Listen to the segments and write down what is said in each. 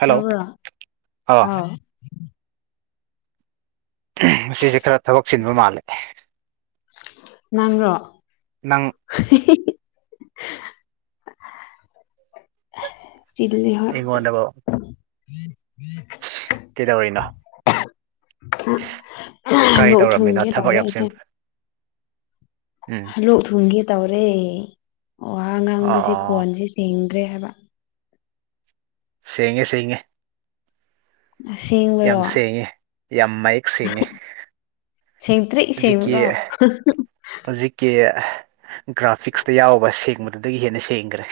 hello ꯇꯥꯕ꯭ꯔꯣ ꯑꯥ ꯍꯥꯎ ꯑꯁꯤꯁꯦ ꯈꯔ ꯊꯕꯛ ꯁꯤꯟꯕ ꯃꯥꯜꯂꯦ ꯅꯪꯔꯣ ꯅꯪ ꯆꯤꯟꯂꯦ ꯍꯣꯏ ꯑꯩꯉꯣꯟꯗꯕꯨ ꯀꯩꯗꯧꯔꯤꯅꯣ ꯀꯔꯤ ꯂꯣꯛ ꯇꯧꯔꯝꯃꯤꯅꯣ ꯊꯨꯡꯒꯦ ꯊꯕꯛ ꯇꯧꯔꯦ ꯌꯥꯝ ꯆꯤꯟ ꯑꯩꯁꯦ ꯎꯝ ꯂꯣꯀ ꯊꯨꯡꯒꯦ ꯇꯧꯔꯦ ꯋꯥ ꯉꯥꯡꯕꯁꯦ ꯑꯣ ꯈꯣꯟꯁꯦ ꯁꯦꯡ ꯍꯥꯏꯕ ꯁꯦꯡꯉꯦ ꯁꯦꯡꯉꯦ ꯌꯥꯝ ꯑꯁꯦꯡꯕꯔꯣ ꯁꯦꯡꯉꯤ ꯌꯥꯝ ꯃꯌꯦꯛ ꯁꯦꯡꯉꯤ ꯁꯦꯡꯇ꯭ꯔꯤꯛ ꯍꯧꯖꯤꯛꯀꯤ ꯁꯦꯡꯕ꯭ꯔꯣ ꯍꯧꯖꯤꯛꯀꯤ ꯒ꯭ꯔꯥꯐꯤꯛꯁꯇ ꯌꯥꯎꯕ ꯁꯦꯡꯕꯗꯨꯗꯒꯤ ꯍꯦꯟꯅ ꯁꯦꯡꯈ꯭ꯔꯦ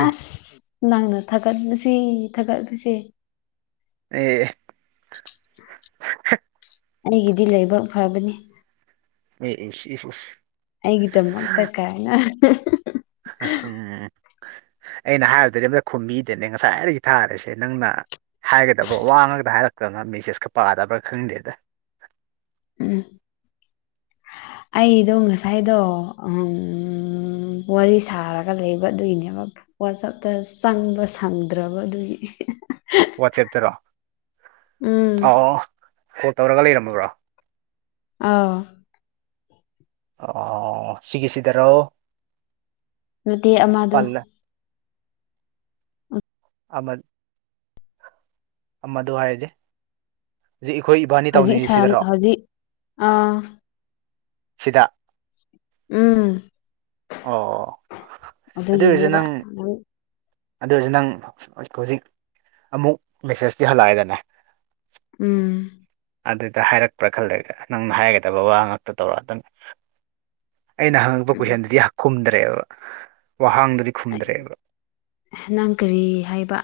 ꯑꯁ ꯅꯪꯅ ꯊꯥꯒꯠꯄꯁꯤ ꯊꯥꯒꯠꯄꯁꯤ ꯑꯦ ꯑꯩꯒꯤꯗꯤ ꯂꯥꯏꯕꯛ ꯐꯕꯅꯤ ꯏ ꯏꯁ ꯑꯩꯒꯤꯗꯃꯛꯇ ꯀꯥꯅꯅ ꯎꯝ ꯑꯩꯅ ꯍꯥꯏꯕꯗꯨꯗꯤ ꯑꯝꯗ ꯈꯨꯝꯕꯤꯗꯅꯦ ꯉꯁꯥꯏꯗꯒꯤ ꯊꯥꯔꯁꯦ ꯅꯪꯅ ꯍꯥꯏꯒꯗꯕ꯭ꯔꯥ ꯋꯥ ꯉꯥꯛꯇ ꯍꯥꯏꯔꯛꯛꯇꯗꯅ ꯃꯦꯁꯦꯁ ꯈ ꯄꯥꯗꯕ꯭ꯔꯥ ꯈꯪꯗꯦꯗ ꯎꯝ ꯑꯩꯗꯣ ꯉꯁꯥꯏꯗꯣ ꯋꯥꯔꯤ ꯁꯥꯔꯒ ꯂꯩꯕ ꯑꯗꯨꯒꯤꯅꯦꯕ ꯋꯥꯆꯞꯇ ꯆꯪꯕ ꯁꯪꯗ꯭ꯔꯕ ꯑꯗꯨꯒꯤ ꯋꯥꯆꯦꯞꯇꯔꯣ ꯎꯝ ꯑ ꯀꯣꯜ ꯇꯧꯔꯒ ꯂꯩꯔꯝꯃꯕ꯭ꯔꯣ ꯑꯧ ꯑꯧ ꯁꯤꯒꯤ ꯁꯤꯗꯔꯣ ꯅꯠꯇꯦ ꯑꯃꯗꯣ ꯑꯃ ꯑꯃꯗ ꯍꯥꯏꯔꯗꯤ ꯍꯧꯖꯤꯛ ꯏꯈꯣꯏ ꯏꯕꯥꯅꯤ ꯍꯧꯖꯤꯛ ꯇꯧꯅꯔꯤ ꯁꯥ ꯁꯤꯗꯔꯣ ꯍꯧꯖꯤꯛ ꯑꯥ ꯁꯤꯗ ꯎꯝ ꯑꯣ ꯑꯗꯨ ꯑꯣꯏꯔꯒ ꯅꯪ ꯑꯗꯨ ꯑꯣꯏꯔꯁꯨ ꯅꯪ ꯍꯧꯖꯤꯛ ꯑꯃꯨꯛ ꯃꯦꯁꯦꯁꯇꯤ ꯍꯜꯂꯛꯑꯦꯗꯅꯦ ꯎꯝ ꯑꯗꯨꯗ ꯍꯥꯏꯔꯛꯄ꯭ꯔꯥ ꯈꯜꯂꯒ ꯅꯪꯅ ꯍꯥꯏꯒꯗꯕ ꯋꯥ ꯉꯥꯛꯇ ꯇꯧꯔꯛꯑꯗꯧꯅꯤ ꯑꯩꯅ ꯍꯪꯉꯛꯄ ꯀꯣꯏꯁꯟꯗꯨꯗꯤ ꯈꯨꯝꯗ꯭ꯔꯦꯕ ꯋꯥꯍꯥꯡꯗꯨꯗꯤ ꯈꯨꯝꯗ꯭ꯔꯦꯕ ꯅꯪ ꯀꯔꯤ ꯍꯥꯏꯕ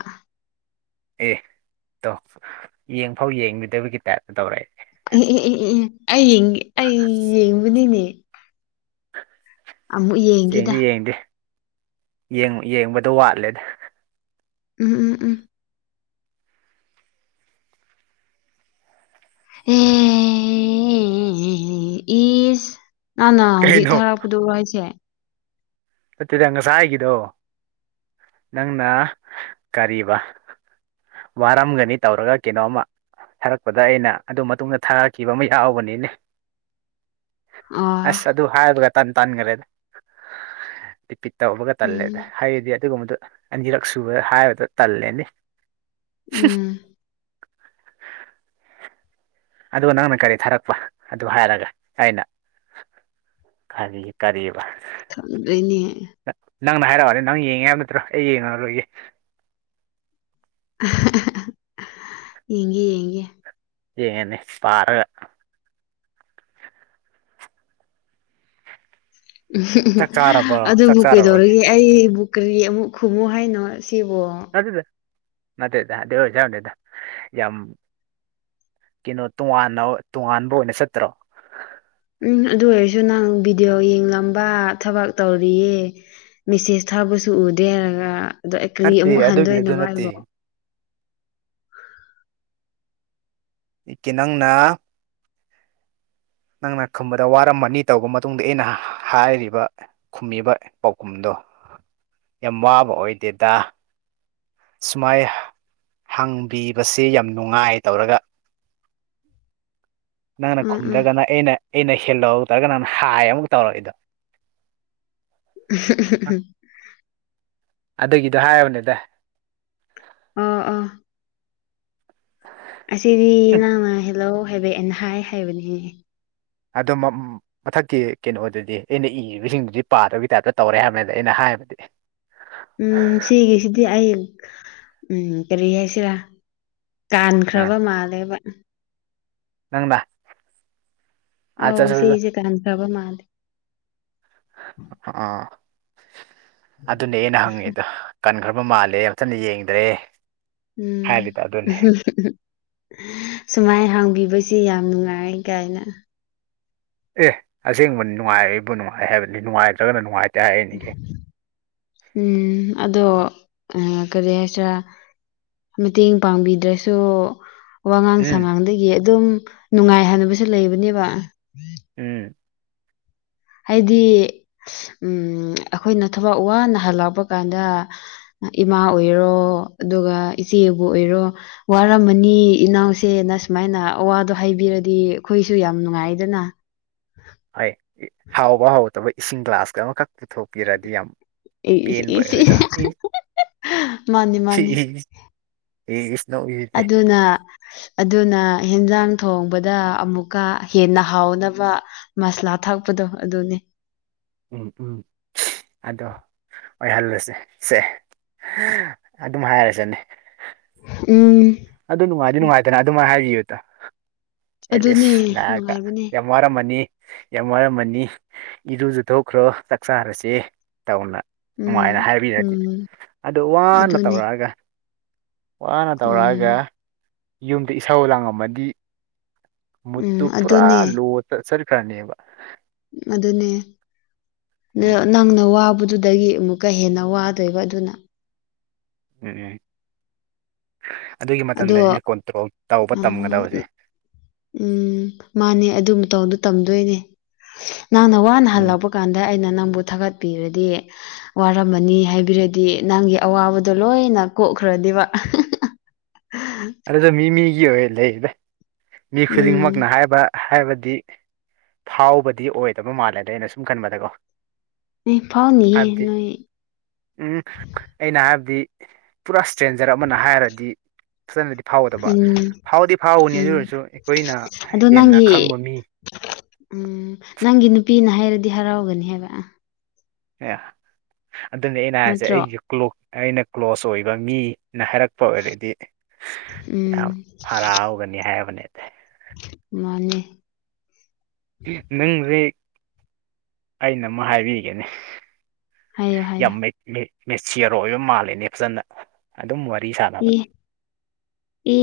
ꯑꯦ ꯇꯣ ꯌꯦꯡꯐꯥꯎ ꯌꯦꯡꯕꯤꯗꯕꯒꯤ ꯇꯥꯏꯞꯇ ꯇꯧꯔꯛꯑꯦ ꯑꯦ ꯑꯦ ꯑꯩ ꯌꯦꯡ ꯑꯩ ꯌꯦꯡꯕꯅꯤꯅꯦ [inaudible] ꯑꯃꯨꯛ ꯌꯦꯡꯒꯦꯗ ꯌꯦꯡ ꯌꯦꯡꯕꯗꯣ ꯋꯥꯠꯂꯦꯗ ꯎꯝ ꯎꯝ ꯎꯝ ꯍꯦ [unintelligible] ꯏꯁ ꯅꯪ ꯅ ꯍꯧꯖꯤꯛ ꯀꯩꯅꯣ ꯊꯥꯔꯛꯄꯗꯨꯔꯣ ꯍꯥꯏꯁꯦ ꯅꯠꯇꯦꯗ ꯉꯁꯥꯏꯒꯤꯗꯣ ꯅꯪꯅ ꯀꯔꯤꯕ ꯋꯥꯔꯝꯒꯅꯤ ꯇꯧꯔꯒ ꯀꯩꯅꯣꯝꯃ ꯊꯥꯔꯛꯄꯗ ꯑꯩꯅ ꯑꯗꯨ ꯃꯇꯨꯡꯗ ꯊꯥꯔꯛꯈꯤꯕ ꯑꯃ ꯌꯥꯎꯕꯅꯤꯅꯦ ꯑꯥ ꯑꯁ ꯑꯗꯨ ꯍꯥꯏꯕꯒ ꯇꯥꯟ ꯇꯥꯟꯈ꯭ꯔꯦꯗ ꯏꯄꯤ ꯇꯧꯕꯒ ꯇꯜꯂꯦꯗ ꯎꯝ ꯍꯥꯏꯗꯤ ꯑꯗꯨꯒꯨꯝꯕꯗꯨ ꯑꯅꯤꯔꯛ ꯁꯨꯕ ꯍꯥꯏꯕꯗꯣ ꯇꯜꯂꯦꯅꯤ ꯎꯝ [inaudible] ꯑꯗꯨꯒ ꯅꯪꯅ ꯀꯔꯤ ꯊꯥꯔꯛꯄ ꯑꯗꯨ ꯍꯥꯏꯔꯒ ꯑꯩꯅ ꯀꯔꯤ ꯀꯔꯤꯌꯦꯕ ꯈꯪꯗ꯭ꯔꯦꯅꯦ ꯅꯪꯅ ꯍꯥꯏꯔꯛꯑꯣꯅꯦ ꯅꯪ ꯌꯦꯡꯉꯦ ꯍꯥꯏꯕ ꯅꯠꯇ꯭ꯔꯣ ꯑꯩ ꯌꯦꯡꯉ ꯔꯣꯏꯒꯦ ꯑ ꯍꯥꯍꯥ ꯌꯦꯡꯒꯦ ꯌꯦꯡꯒꯦ ꯌꯦꯉꯦꯅꯦ ꯄꯥꯔꯒ ꯎꯝ ꯆꯥꯛ ꯆꯥꯔꯕꯣ ꯆꯥꯛ ꯑꯗꯨꯕꯨ ꯆꯥꯔꯨꯔꯒꯦ ꯀꯩꯗꯧꯔꯒꯦ ꯑꯩꯕꯨ ꯀꯔꯤ ꯑꯃꯨꯛ ꯈꯨꯝꯃꯨ ꯍꯥꯏꯅꯣ ꯁꯤ ꯁꯤꯕꯨ ꯅꯠꯇꯦꯗ ꯅꯠꯇꯦꯗ ꯑꯗꯨ ꯅꯠꯇꯦꯗ ꯌꯥꯝ ꯀꯩꯅꯣ ꯇꯣꯉꯥꯟꯅ ꯇꯣꯉꯥꯟꯕ ꯑꯣꯏꯅ ꯆꯠꯇ꯭ꯔꯣ ꯎꯝ ꯑꯗꯨ ꯑꯣꯏꯔꯁꯨ ꯅꯪ ꯚꯤꯗꯤꯑꯣ ꯌꯦꯡꯂꯝꯕ ꯊꯕꯛ ꯇꯧꯔꯤꯌꯦ ꯃꯤꯁꯦꯁ ꯊꯥꯕꯁꯨ ꯎꯗꯦ ꯍꯥꯏꯔꯒ ꯑꯗꯣ ꯑꯩ ꯀꯔꯤ ꯅꯠꯇꯦ ꯑꯃꯨꯛ ꯑꯗꯨꯒꯤꯗꯨ ꯍꯟꯗꯣꯏꯅꯣ ꯅꯠꯇꯦ ꯍꯥꯏꯕꯣ ꯏꯠꯀꯤ ꯅꯪꯅ ꯅꯪꯅ ꯈꯨꯝꯕꯗ ꯋꯥꯔꯝꯃꯅꯤ ꯇꯧꯔꯕ ꯃꯇꯨꯡꯗ ꯑꯩꯅ ꯍꯥꯏꯔꯤꯕ ꯈꯨꯝꯃꯤꯕ ꯄꯥꯎꯈꯨꯝꯗꯣ ꯌꯥꯝ ꯋꯥꯕ ꯑꯣꯏꯗꯦꯗ ꯁꯨꯃꯥꯏ ꯍꯪꯕꯤꯕꯁꯤ ꯌꯥꯝ ꯅꯨꯡꯉꯥꯏ ꯇꯧꯔꯒ ꯅꯪꯅ ꯎꯝ ꯎꯝ ꯈꯨꯝꯗ꯭ꯔꯒꯅ ꯑꯩꯅ ꯑꯩꯅ ꯍꯦꯜꯂꯣ ꯇꯧꯔꯒ ꯅꯪꯅ ꯍꯥꯏ ꯑꯃꯨꯛ ꯇꯧꯔꯛꯏꯗꯣ ꯑꯝꯍꯝ ꯑꯝꯍꯝ ꯗ ꯍꯥꯏꯕꯅꯤꯗ ꯑꯥ ꯑꯥ ꯑꯁꯤꯗꯤ ꯅꯪꯅ ꯍꯜꯂꯣ ꯍꯥꯏꯕꯩꯒꯤ ꯍꯥꯏ ꯍꯥꯏꯕꯅꯦ ꯍꯦ ꯑꯗꯣ ꯃꯊꯛꯀꯤ ꯀꯩꯅꯣꯗꯨꯗꯤ ꯑꯩꯅ ꯏꯔꯤꯕꯁꯤꯡꯗꯨꯗꯤ ꯄꯥꯗꯕꯒꯤ ꯇꯥꯏꯞꯇ ꯇꯧꯔꯦ ꯍꯥꯏꯕꯅꯤꯅ ꯑꯩꯅ ꯍꯥꯏ ꯍꯥꯏꯕꯗꯤ ꯎꯝ ꯁꯤꯒꯤꯁꯤꯗꯤ ꯑꯩ ꯎꯝ ꯀꯔꯤ ꯍꯥꯏꯁꯤꯔꯥ ꯎꯝ ꯀꯥꯟꯈ꯭ꯔꯕ ꯃꯥꯜꯂꯦꯕ ꯅꯪꯅ ꯑꯠꯆꯥ ꯑꯧ ꯁꯤꯁꯦ ꯀꯥꯟꯈ꯭ꯔꯕ ꯃꯥꯜꯂꯦ ꯑꯥ ꯑꯗꯨꯅꯦ ꯑꯩꯅ ꯍꯪꯉꯤꯗꯣ ꯀꯥꯟꯈ꯭ꯔꯕ ꯃꯥꯜꯂꯦ ꯐꯖꯅ ꯌꯦꯡꯗ꯭ꯔꯦ ꯎꯝ ꯍꯥꯏꯔꯤꯗꯣ ꯑꯗꯨꯅꯦ ꯁꯨꯃꯥꯏ ꯍꯪ ꯕꯤꯕꯁꯦ ꯌꯥꯝ ꯅꯨꯡꯉꯥꯏ ꯀꯥꯏꯅ ꯑꯦ ꯑꯁꯦꯡꯕ ꯅꯨꯡꯉꯥꯏꯕꯨ ꯅꯨꯡꯉꯥꯏ ꯍꯥꯏꯕꯅꯤ ꯅꯨꯡꯉꯥꯏꯇ꯭ꯔꯒꯅ ꯅꯨꯡꯉꯥꯏꯇꯦ ꯍꯥꯏꯔꯤꯅꯤ ꯀꯩꯅꯣ ꯎꯝ ꯑꯗꯣ ꯑ ꯀꯔꯤ ꯍꯥꯏꯁꯤꯔ ꯃꯇꯦꯡ ꯄꯥꯡꯕꯤꯗ꯭ꯔꯁꯨ ꯋꯥꯉꯥꯡ ꯎꯝ ꯁꯉꯥꯡꯗꯒꯤ ꯑꯗꯨꯝ ꯅꯨꯡꯉꯥꯏꯍꯕꯁꯨ ꯂꯩꯕꯅꯦꯕ ꯎꯝ ꯍꯥꯏꯗꯤ ꯎꯝ ꯑꯩꯈꯣꯏꯅ ꯊꯕꯛ ꯋꯥꯅ ꯍꯜꯂꯛꯄ ꯀꯥꯟꯗ ꯏꯃꯥ ꯑꯣꯏꯔꯣ ꯑꯗꯨꯒ ꯏꯆꯦꯕꯨ ꯑꯣꯏꯔꯣ ꯋꯥꯔꯝꯃꯅꯤ ꯏꯅꯥꯎꯁꯦ ꯑꯁꯨꯃꯥꯏꯅ ꯑꯋꯥꯗꯣ ꯍꯥꯏꯕꯤꯔꯗꯤ ꯑꯩꯈꯣꯏꯁꯨ ꯌꯥꯝ ꯅꯨꯡꯉꯥꯏꯗꯅ ꯍꯣꯏ ꯍꯥꯎꯕ ꯍꯥꯎꯗꯕ ꯏꯁꯤꯡ ꯒ꯭ꯂꯥꯁ ꯑꯃꯈꯛ ꯄꯨꯊꯣꯛꯄꯤꯔꯗꯤ ꯌꯥꯝ ꯄꯦꯟꯕ ꯑꯣꯏꯔꯣꯏꯗ꯭ꯔꯥ ꯃꯥꯅꯤ ꯃꯥꯅꯤ ꯏꯁ ꯅꯣꯛꯏꯁꯤꯗꯤ ꯑꯗꯨꯅ ꯑꯗꯨꯅ ꯏꯟꯖꯥꯡ ꯊꯣꯡꯕꯗ ꯑꯃꯨꯛꯀ ꯍꯦꯟꯅ ꯍꯥꯎꯅꯕ ꯃꯁꯂꯥ ꯊꯥꯛꯄꯗꯣ ꯑꯗꯨꯅꯦ ꯎꯝ ꯎꯝ ꯑꯗꯣ ꯑꯣꯏꯍꯜꯂꯁꯦ ꯁꯦ ꯑꯗꯨꯝ ꯍꯥꯏꯔꯁꯤꯅꯤ ꯎꯝ ꯑꯗꯨ ꯅꯨꯡꯉꯥꯏꯗꯤ ꯅꯨꯡꯉꯥꯏꯇꯅ ꯑꯗꯨꯃꯥꯏꯅ ꯍꯥꯏꯕꯤꯌꯨꯗ ꯑꯦꯂꯤꯁ ꯑꯗꯨꯅꯦ ꯂꯛꯑꯒ ꯅꯨꯡꯉꯥꯏꯕꯅꯦ ꯌꯥꯝ ꯋꯥꯃꯔꯃꯅꯤ ꯌꯥꯝ ꯋꯥꯔꯝꯃꯅꯤ ꯏꯔꯨꯖ ꯊꯣꯛꯈ꯭ꯔꯣ ꯆꯥꯛꯆꯥꯥꯔꯁꯦ ꯇꯧꯅ ꯅꯨꯡꯉꯥꯏꯅ ꯎꯝ ꯍꯥꯏꯕꯤꯔꯗꯤ ꯎꯝ ꯑꯗꯨ ꯋꯥꯅ ꯑꯗꯨꯅꯦ ꯇꯧꯔꯛꯑꯒ ꯋꯥꯅ ꯇꯧꯔꯛꯑꯒ ꯎꯝ ꯌꯨꯝꯗ ꯏꯁꯧ ꯂꯥꯡꯉꯝꯃꯗꯤ ꯃꯨꯠꯇꯨ ꯎꯝ ꯄꯨꯔꯥ ꯑꯗꯨꯅꯦ ꯂꯣꯗ ꯆꯠꯈ꯭ꯔꯅꯤꯕ ꯑꯗꯨꯅꯦ ꯎꯝ ꯅꯪꯅ ꯋꯥꯕꯨꯗꯤ ꯑꯗꯨꯗꯒꯤ ꯑꯃꯨꯛꯀ ꯍꯦꯟꯅ ꯋꯥꯗꯣꯏꯕ ꯑꯗꯨꯅ ꯎꯝ ꯑꯗꯨꯒꯤ ꯃꯇꯝꯗꯅꯦ ꯑꯗꯣ ꯀꯣꯟꯇ꯭ꯔꯣꯜ ꯇꯧꯕ ꯎꯝ ꯇꯝꯒꯗꯕꯁꯦ ꯎꯝ ꯃꯥꯅꯦ ꯑꯗꯨ ꯃꯇꯧꯗ ꯇꯝꯗꯣꯏꯅꯦ ꯅꯪꯅ ꯋꯥꯅ ꯎꯝ ꯍꯜꯂꯛꯄ ꯀꯥꯟꯗ ꯑꯩꯅ ꯅꯪ ꯕꯨ ꯊꯥꯒꯠꯄꯤꯔꯗꯤ ꯍꯥ ꯋꯥꯔꯝꯃꯅꯤ ꯍꯥꯢꯕꯤꯔꯗꯤ ꯅꯪꯒꯤ ꯑꯋꯥꯕꯗꯣ ꯂꯣꯢꯅ ꯀꯣꯛꯈ꯭ꯔ ꯑꯗꯤ ꯋꯥ ꯑꯍꯦꯍꯦ [inaudible] ꯑꯗꯨꯗ ꯃꯤ ꯃꯤꯒꯤ ꯑꯣꯏ ꯂꯩꯌꯦꯗ ꯃꯤ ꯈꯨꯗꯤꯡꯃꯛꯅ ꯎꯝ ꯍꯥꯏꯕ ꯍꯥꯏꯕꯗꯤ ꯐꯥꯎꯕꯗꯤ ꯑꯣꯏꯗꯕ ꯃꯥꯜꯂꯦꯗ ꯑꯩꯅ ꯁꯨꯝ ꯈꯟꯕꯗꯀꯣ ꯑꯦ ꯐꯥꯎꯅꯤꯌꯦ ꯍꯥꯏꯕꯗꯤ ꯅꯣꯏ ꯎꯝ ꯑꯩꯅ ꯍꯥꯏꯕꯗꯤ ꯄꯨꯔꯥ ꯁꯇ꯭ꯔꯦꯟꯖꯔ ꯑꯃꯅ ꯍꯥꯏꯔꯗꯤ ꯐꯖꯅꯗꯤ ꯐꯥꯎꯒꯗꯕ ꯎꯝ ꯐꯥꯎꯗꯤ ꯐꯥꯎꯒꯅꯤ ꯑꯗꯨ ꯎꯝ ꯑꯣꯏꯔꯁꯨ ꯑꯩꯈꯣꯏꯅ ꯑꯗꯣ ꯍꯦꯟꯅ ꯅꯪꯒꯤ ꯈꯪꯕ ꯃꯤ [inaudible] ꯎꯝ ꯅꯪꯒꯤ ꯅꯨꯄꯤꯅ ꯍꯥꯏꯔꯗꯤ ꯍꯔꯥꯎꯒꯅꯤ ꯍꯥꯏꯕ ꯑꯦ ꯑꯗꯨꯅꯤ ꯑꯩꯅ ꯍꯥꯏꯁꯦ ꯅꯠꯇ꯭ꯔꯣ ꯑꯩꯒꯤ ꯀ꯭ꯂꯣꯛ ꯑꯩꯅ ꯀ꯭ꯂꯣꯁ ꯑꯣꯏꯕ ꯃꯤ ꯅ ꯍꯥꯏꯔꯛꯄ ꯑꯣꯏꯔꯗꯤ ꯎꯝ ꯌꯥꯝ ꯍꯔꯥꯎꯒꯅꯤ ꯍꯥꯏꯕꯅꯦꯗ ꯃꯥꯅꯦ ꯅꯪ ꯔꯤꯛ ꯑꯩꯅ ꯑꯃ ꯍꯥꯏꯕꯤꯒꯦꯅꯦ ꯍꯥꯏꯌꯣ ꯍꯥꯏꯌꯣ ꯌꯥꯝ ꯃꯦ ꯃꯦ ꯃꯦꯆꯤꯌꯣꯔ ꯑꯣꯏꯕ ꯃꯥꯜꯂꯦꯅꯦ ꯐꯖꯅ ꯑꯗꯨꯝ ꯑꯣꯏ ꯏ ꯢ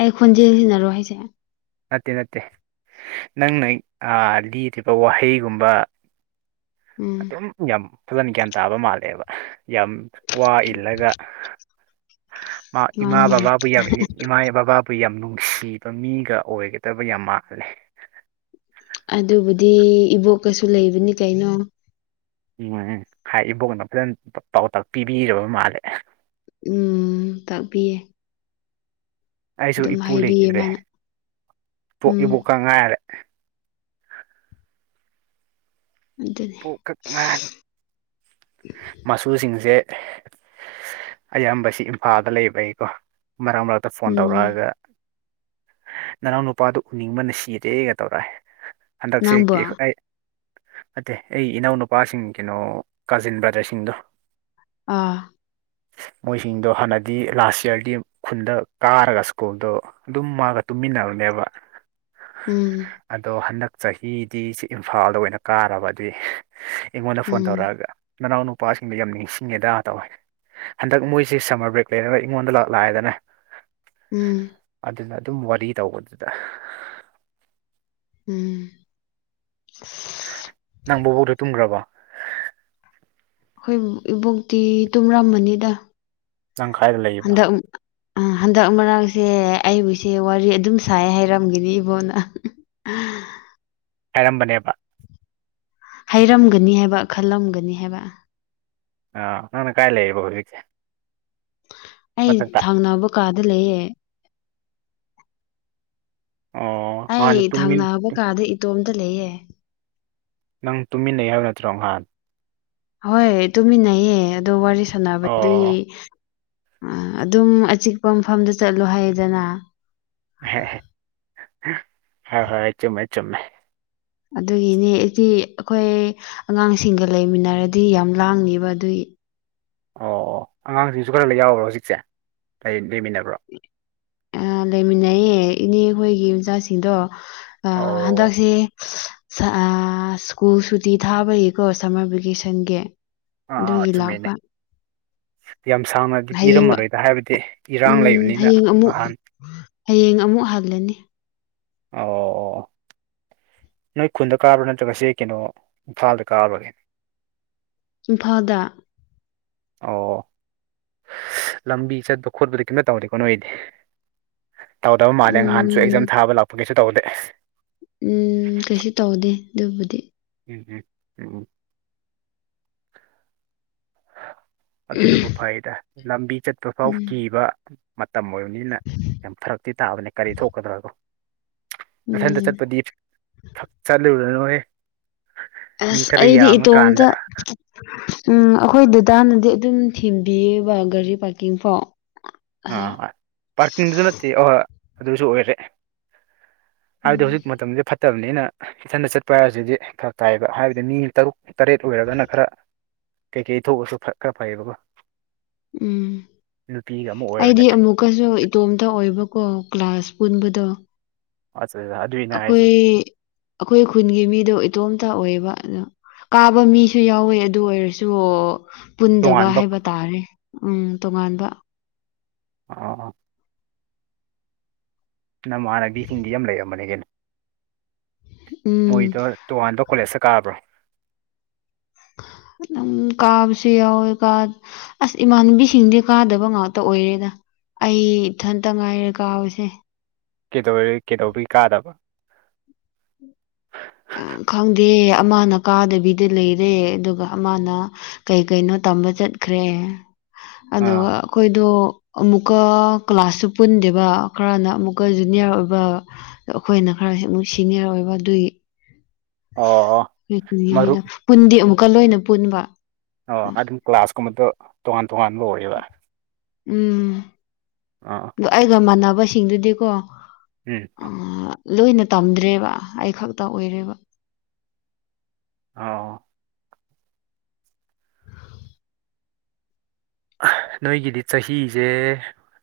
ꯑꯩ ꯈꯣꯟꯖꯦꯜ ꯁꯤꯅꯔꯣ ꯍꯥꯢꯁꯦ ꯅꯠꯇꯦ ꯅꯠꯇꯦ ꯅꯪꯅ ꯍꯦꯛ ꯑꯥ ꯂꯤꯔꯤꯕ ꯋꯥꯍꯩꯒꯨꯝꯕ ꯎꯝ ꯑꯗꯨꯝ ꯌꯥꯝ ꯐꯖꯅ ꯒ꯭ꯌꯥꯟ ꯇꯥꯕ ꯃꯥꯜꯂꯦꯕ ꯌꯥꯝ ꯋꯥ ꯏꯜꯂꯒ ꯃꯥ ꯢꯃꯥ ꯃꯥꯅꯤ ꯕꯕꯥꯕꯨ ꯌꯥꯝ ꯏꯃꯥ ꯕꯕꯥꯕꯨ ꯑꯩꯈꯣꯏ ꯌꯥꯝ ꯅꯨꯡꯁꯤꯕ ꯃꯤꯒ ꯑꯣꯏꯒꯗꯕ ꯌꯥꯝ ꯃꯥꯜꯂꯦ ꯑꯗꯨꯕꯨꯗꯤ ꯏꯕꯣꯛꯀꯁꯨ ꯂꯩꯕꯅꯤ ꯀꯩꯅꯣ ꯅꯨꯉꯥꯏꯌꯦ ꯍꯥꯏ ꯏꯕꯣꯛꯅ ꯐꯖꯅ ꯄꯥꯎꯇꯥꯛ ꯄꯤꯕꯤꯔꯕ ꯃꯥꯜꯂꯦ ꯎꯝ ꯇꯥꯛꯄꯤꯌꯦ ꯑꯩꯁꯨ ꯑꯗꯨꯝ ꯏꯄꯨ ꯍꯥꯏꯕꯤꯌꯦ ꯂꯩꯈꯤꯗ꯭ꯔꯦ ꯃꯥꯅ ꯕꯣꯛ ꯎꯝ ꯏꯕꯣꯛꯀ ꯉꯥꯏꯔꯦ ꯑꯗꯨꯅꯦ ꯢꯕꯣꯛꯈꯛ ꯉꯥꯢꯔꯦ ꯃꯁꯨꯁꯤꯡꯖꯦ ꯑꯌꯥꯝꯕ ꯁꯤ ꯏꯝꯐꯥꯜꯗ ꯂꯩꯕꯩꯀꯣ ꯃꯔꯛ ꯃꯔꯛꯇ ꯐꯣꯟ ꯎꯝ ꯇꯧꯔꯛꯑꯒ ꯅꯅꯥꯎ ꯅꯨꯄꯥꯗꯨ ꯎꯅꯤꯡꯕꯅ ꯁꯤꯔꯦꯒ ꯇꯧꯔꯛꯑꯦ ꯍꯟꯗꯛꯁꯦ ꯅꯪꯕꯣ ꯀꯦ ꯑꯩ ꯅꯠꯇꯦ ꯑꯩ ꯏꯅꯥꯎ ꯅꯨꯨꯄꯥꯁꯤꯡ ꯀꯩꯅꯣ ꯀꯥꯖꯤꯟ ꯕ꯭ꯔꯗꯔꯁꯤꯡꯗꯣ ꯑꯥ ꯃꯣꯏꯁꯤꯡꯗꯣ ꯍꯥꯟꯅꯗꯤ ꯂꯥꯁ ꯌꯔꯒꯤ ꯈꯨꯟꯗ ꯀꯥꯔꯒ ꯁ꯭ꯀꯨꯜꯗꯣ ꯑꯗꯨꯝ ꯃꯥꯒ ꯇꯨꯝ ꯃꯤꯟꯅꯕꯅꯦꯕ ꯎꯝ ꯑꯗꯣ ꯍꯟꯗꯛ ꯆꯍꯤꯗꯤ ꯁꯤ ꯏꯝꯐꯥꯜꯗ ꯑꯣꯏꯅ ꯀꯥꯔꯕ ꯑꯗꯨꯏ ꯑꯩꯉꯣꯟꯗ ꯐꯣꯟ ꯎꯝ ꯇꯧꯔꯛꯑꯒ ꯃꯅꯥꯎ ꯅꯨꯄꯥꯁꯤꯡꯗꯣ ꯌꯥꯝ ꯅꯤꯡꯁꯤꯡꯉꯦꯗ ꯇꯧꯋꯦ ꯍꯟꯗꯛ ꯃꯣꯏꯁꯦ ꯁꯝꯃꯔ ꯕ꯭ꯔꯦꯛ ꯂꯩꯔꯒ ꯑꯩꯉꯣꯟꯗ ꯂꯥ ꯂꯥꯛꯑꯦꯗꯅꯦ ꯎꯝ ꯑꯗꯨꯝ ꯋꯥꯔꯤ ꯇꯧꯕꯗꯨꯗ ꯍꯥꯍꯥ ꯎꯝ ꯅꯪ ꯕꯨꯕꯣꯛꯇꯣ ꯇꯨꯝꯒ꯭ꯔꯕꯣ ꯑꯈꯣꯏ ꯏꯕꯣꯛꯇꯤ ꯇꯨꯝꯔꯝꯃꯅꯤꯗ ꯅꯪ ꯈꯥꯏꯗ ꯂꯩꯢꯕ ꯑꯥ ꯍꯟꯗꯛ ꯃꯔꯛꯁꯦ ꯑꯩꯕꯨꯁꯦ ꯋꯥꯔꯤ ꯑꯗꯨꯝ ꯁꯥꯏꯌꯦ ꯍꯥꯏꯔꯝꯒꯅꯤ ꯏꯕꯣꯛꯅ ꯍꯥꯢꯔꯝꯕꯅꯦꯕ ꯍꯥꯏꯔꯝꯒꯅꯤ ꯍꯥꯏꯕ ꯈꯜꯂꯝꯒꯅꯤ ꯍꯥꯏꯕ ꯑꯥ ꯅꯪꯅ ꯀꯥꯏ ꯂꯩꯌꯦꯕ ꯍꯧꯖꯤꯛꯁꯦ ꯑꯩ ꯃꯊꯛꯇ ꯊꯪꯅꯥꯕ ꯀꯥꯗ ꯂꯩꯌꯦ ꯑꯣ ꯑꯩ ꯅꯍꯥꯟꯗꯤ ꯇꯨꯃꯤꯟ ꯊꯪꯅꯕ ꯀꯥꯗ ꯏꯇꯣꯝꯇ ꯂꯩꯌꯦ ꯅꯪ ꯇꯨꯝꯃꯤꯟꯅꯩꯌꯦ ꯍꯥꯏꯕ ꯅꯠꯇ꯭ꯔꯣ ꯉꯥꯍꯥꯟ ꯍꯣꯏ ꯇꯨꯃꯤꯟꯅꯩꯌꯦ ꯑꯗꯣ ꯋꯥꯔꯤ ꯁꯥꯟꯅꯕꯗꯤ ꯑꯣ ꯑꯗꯨꯝ ꯑꯆꯤꯛꯄ ꯃꯐꯝꯗ ꯆꯠꯂꯣ ꯍꯥꯏꯌꯦꯗꯅ ꯍꯦ ꯍꯦ ꯍꯣꯏ ꯍꯣꯏ ꯆꯨꯝꯃꯦ ꯆꯨꯝꯃꯦ ꯑꯗꯨꯒꯤꯅꯦ ꯑꯩꯗꯤ ꯑꯩꯈꯣꯏ ꯑꯉꯥꯡꯁꯤꯡꯒ ꯂꯩꯃꯤꯟꯅꯔꯗꯤ ꯌꯥꯝ ꯂꯥꯡꯅꯤꯕ ꯑꯗꯨꯏ ꯑꯣ ꯑꯉꯥꯡꯁꯤꯡꯁꯨ ꯈꯔ ꯌꯥꯎꯕ꯭ꯔꯣ ꯍꯧꯖꯤꯛꯁꯦ ꯑꯩ ꯂꯩꯃꯤꯟꯅꯕ꯭ꯔꯣ ꯑꯥ ꯂꯩꯃꯤꯟꯅꯩꯌꯦ ꯏꯅꯦ ꯈꯣꯏꯒꯤ ꯃꯆꯥꯁꯤꯡꯗꯣ ꯑꯥ ꯑꯣ ꯍꯟꯗꯛꯁꯦ ꯁꯥ ꯁ꯭ꯀꯨꯜ ꯁꯨꯇꯤ ꯊꯥꯕꯒꯤꯀꯣ ꯁꯝꯃꯔ ꯚꯦꯀꯦꯁꯟꯒꯤ ꯑꯥ ꯑꯥ ꯑꯗꯨꯒꯤ ꯆꯨꯝꯃꯦꯅꯦ ꯂꯥꯛꯄ ꯌꯥꯝ ꯁꯥꯡꯅꯗꯤ ꯍꯌꯦꯡ ꯄꯤꯔꯝꯃꯔꯣꯏꯗ ꯍꯥꯏꯕꯗꯤ ꯏꯔꯥꯡ ꯎꯝ ꯂꯩꯕꯅꯤꯅ ꯍꯌꯦꯡ ꯑꯃꯨꯛ ꯉꯥꯍꯟ ꯍꯌꯦꯡ ꯑꯃꯨꯛ ꯍꯜꯂꯅꯤ ꯑꯣ ꯑꯣ ꯅꯣꯏ ꯈꯨꯟꯗ ꯀꯥꯕꯔꯥ ꯅꯠꯇ꯭ꯔꯒ ꯁꯤ ꯀꯩꯅꯣ ꯏꯝꯐꯥꯜꯗ ꯀꯥꯕꯒꯤ ꯏꯝꯐꯥꯜꯗ ꯑꯣ ꯂꯝꯕꯤ ꯆꯠꯄ ꯈꯣꯠꯄꯗꯤ ꯀꯩꯝꯇ ꯇꯧꯗꯦꯀꯣ ꯅꯣꯏꯗꯤ ꯇꯧꯗꯕ ꯃꯥꯜꯂꯦ ꯅꯍꯥꯟꯁꯨ ꯎꯝ ꯑꯦꯛꯖꯥꯝ ꯊꯥꯕ ꯂꯥꯛꯄꯒꯤꯁꯨ ꯇꯧꯗꯦ ꯎꯝ ꯀꯩꯁꯨ ꯇꯧꯗꯦ ꯑꯗꯨꯕꯨꯗꯤ ꯎꯝ ꯎꯝ ꯎꯝ ꯑꯗꯨꯅꯕꯨ ꯐꯩꯗ ꯂꯝꯕꯤ ꯆꯠꯄ ꯐꯥꯎ ꯎꯝ ꯀꯤꯕ ꯃꯇꯝ ꯑꯣꯏꯕꯅꯤꯅ ꯌꯥꯝ ꯐꯔꯛꯇꯤ ꯇꯥꯕꯅꯦ ꯀꯔꯤ ꯊꯣꯛꯀꯗ꯭ꯔꯀꯣ ꯃꯊꯟꯇ ꯎꯝ ꯆꯠꯄꯗꯤ ꯈꯛ ꯆꯠꯂꯨꯔꯅꯨꯍꯦ ꯃꯤ ꯑꯁ ꯈꯔ ꯑꯩꯗꯤ ꯌꯥꯝꯃꯀꯥꯟꯗ ꯏꯇꯣꯝꯇ ꯎꯝ ꯈꯣꯏ ꯗꯥꯗꯅꯗꯤ ꯑꯗꯨꯝ ꯊꯤꯟꯕꯌꯦꯕ ꯒꯥꯔꯤ ꯄꯥꯔꯀꯤꯡꯐꯥꯎ ꯑꯥ ꯄꯥꯔꯀꯤꯡꯗꯨꯗ ꯅꯠꯇꯦ ꯑꯍꯣꯏ ꯑꯗꯨꯁꯨ ꯑꯣꯏꯔꯦ ꯍꯥꯏꯕꯗꯤ ꯎꯝ ꯍꯧꯖꯤꯛ ꯃꯇꯝꯁꯦ ꯐꯠ ꯠꯇꯕꯅꯤꯅ ꯏꯊꯟꯗ ꯆꯠꯄ ꯍꯥꯏꯕꯁꯤꯗꯤ ꯐꯔꯛ ꯇꯥꯏꯌꯦꯕ ꯍꯥꯏꯕꯗꯤ ꯃꯤ ꯇꯔꯨꯛ ꯇꯔꯦꯠ ꯑꯣꯏꯔꯒꯅ ꯈꯔ ꯀꯩꯀꯩ ꯊꯣꯛꯑꯁꯨ ꯈꯔ ꯐꯩꯌꯦꯕꯀꯣ ꯎꯝ ꯅꯨꯄꯤꯒ ꯑꯃ ꯑꯩꯗꯤ ꯑꯣꯏꯕꯅꯦ ꯑꯃꯨꯛꯀꯁꯨ ꯏꯇꯣꯝꯇ ꯑꯣꯏꯕꯀꯣ ꯀ꯭ꯂꯥꯁ ꯄꯨꯅꯕꯗꯣ ꯑꯗꯨꯗ ꯑꯗꯨꯏꯅꯦ ꯍꯥꯏꯁꯦ ꯑꯈꯣꯏ ꯑꯈꯣꯏ ꯈꯨꯟꯒꯤ ꯃꯤꯗꯣ ꯏꯇꯣꯝ ꯇꯥ ꯑꯣꯏꯕ ꯑꯗ ꯀꯥꯕ ꯃꯤꯁꯨ ꯌꯥꯎꯋꯦ ꯑꯗꯨ ꯑꯣꯏꯔꯁꯨ ꯄꯨꯟꯗꯕ ꯇꯣꯉꯥꯟꯕ ꯍꯥꯏꯕ ꯇꯥꯔꯦ ꯎꯝ ꯇꯣꯉꯥꯟꯕ ꯑꯥ ꯑꯥ ꯅꯃꯥꯟꯅꯕꯤꯁꯤꯡꯗꯤ ꯌꯃ ꯂꯩꯔꯝꯃꯥꯅꯦ ꯀꯩꯅꯣ ꯎꯝ ꯃꯣꯏꯗꯣ ꯇꯣꯉꯥꯟꯕ ꯀꯣꯂꯦꯖꯇ ꯀꯥꯕ꯭ꯔꯣ [inaudible] ꯑꯗꯨꯝ ꯀꯥꯕꯁꯨ ꯌꯥꯎꯋꯦ ꯀꯥ ꯑꯁ ꯏꯃꯥꯟꯅꯕꯤꯁꯤꯡꯗꯤ ꯀꯥꯗꯕ ꯉꯥꯛꯇ ꯑꯣꯏꯌꯦꯗ ꯑꯩ ꯏꯊꯟꯇ ꯉꯥꯏꯔꯦ ꯀꯥꯕꯁꯦ ꯀꯩꯗꯧꯋꯦ ꯀꯩꯗꯧꯕꯒꯤ ꯀꯥꯗꯕ ꯈꯪꯗꯦ ꯑꯃꯅ ꯀꯥꯗꯕꯤꯗ ꯂꯩꯔꯦ ꯑꯗꯨꯒ ꯑꯃꯅ ꯀꯩ ꯀꯩꯅꯣ ꯇꯝꯕ ꯆꯠ ꯆꯠꯈ꯭ꯔꯦ ꯑꯗꯨꯒ ꯑꯥ ꯑꯈꯣꯏꯗꯣ ꯑꯃꯨꯛꯀ ꯀ꯭ꯂꯥꯁꯁꯨ ꯄꯨꯟꯗꯦꯕ ꯈꯔꯅ ꯑꯃꯨꯛꯀ ꯖꯨꯅꯤꯌꯔ ꯑꯣꯏꯕ ꯑꯈꯣꯏꯅ ꯈꯔꯁꯨ ꯃꯨꯛ ꯁꯤꯅꯤꯌꯔ ꯑꯣꯏꯕ ꯑꯗꯨꯏ ꯑꯣ ꯑꯣ ꯃꯔꯨꯞ [unintelligible] ꯄꯨꯟꯗꯤ ꯑꯃꯨꯛꯀ ꯂꯣꯏꯅ ꯄꯨꯟꯕ ꯑꯣ ꯑꯗꯨꯝ ꯀ꯭ꯂꯥꯁꯀꯨꯝꯕꯗꯣ ꯇꯣꯉꯥꯟ ꯇꯣꯉꯥꯟꯕ ꯑꯣꯏꯌꯦꯕ ꯎꯝ ꯑꯥ ꯗꯣ ꯑꯩꯒ ꯃꯥꯟꯅꯕꯁꯤꯡꯗꯨꯗꯤꯀꯣ ꯎꯝ ꯑꯥ ꯂꯣꯏꯅ ꯇꯝꯗ꯭ꯔꯦꯕ ꯑꯩ ꯈꯛꯇ ꯑꯣꯏꯔꯦꯕ ꯑꯥ ꯅꯣꯏꯒꯤꯗꯤ ꯆꯍꯤꯁꯦ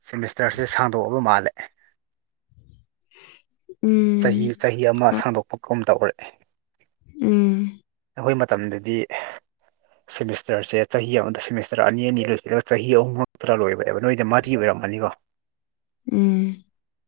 ꯁꯦꯃꯤꯁꯇꯔꯁꯦ ꯁꯥꯡꯗꯣꯛꯑꯕ ꯃꯥꯜꯂꯦ ꯆꯍꯤ ꯎꯝ ꯆꯍꯤ ꯑꯃ ꯈꯔ- ꯁꯥꯡꯗꯣꯛꯄꯒꯨꯝ ꯇꯧꯔꯦ ꯎꯝ ꯑꯩꯈꯣꯏ ꯃꯇꯝꯗꯗꯤ ꯁꯦꯃꯤꯁꯇꯔꯁꯦ ꯆꯍꯤ ꯑꯃꯗ ꯁꯦꯃꯤꯁꯇꯔ ꯑꯅꯤ ꯑꯅꯤ ꯂꯣꯏꯁꯤꯜꯂꯒ ꯆꯍꯤ ꯑꯍꯨꯝꯃꯛꯇ ꯂꯣꯏꯕꯅꯦꯕ ꯅꯣꯏꯗꯤ ꯃꯔꯤ ꯑꯣꯏꯔꯝ ꯃꯅꯤꯀꯣ ꯎꯝ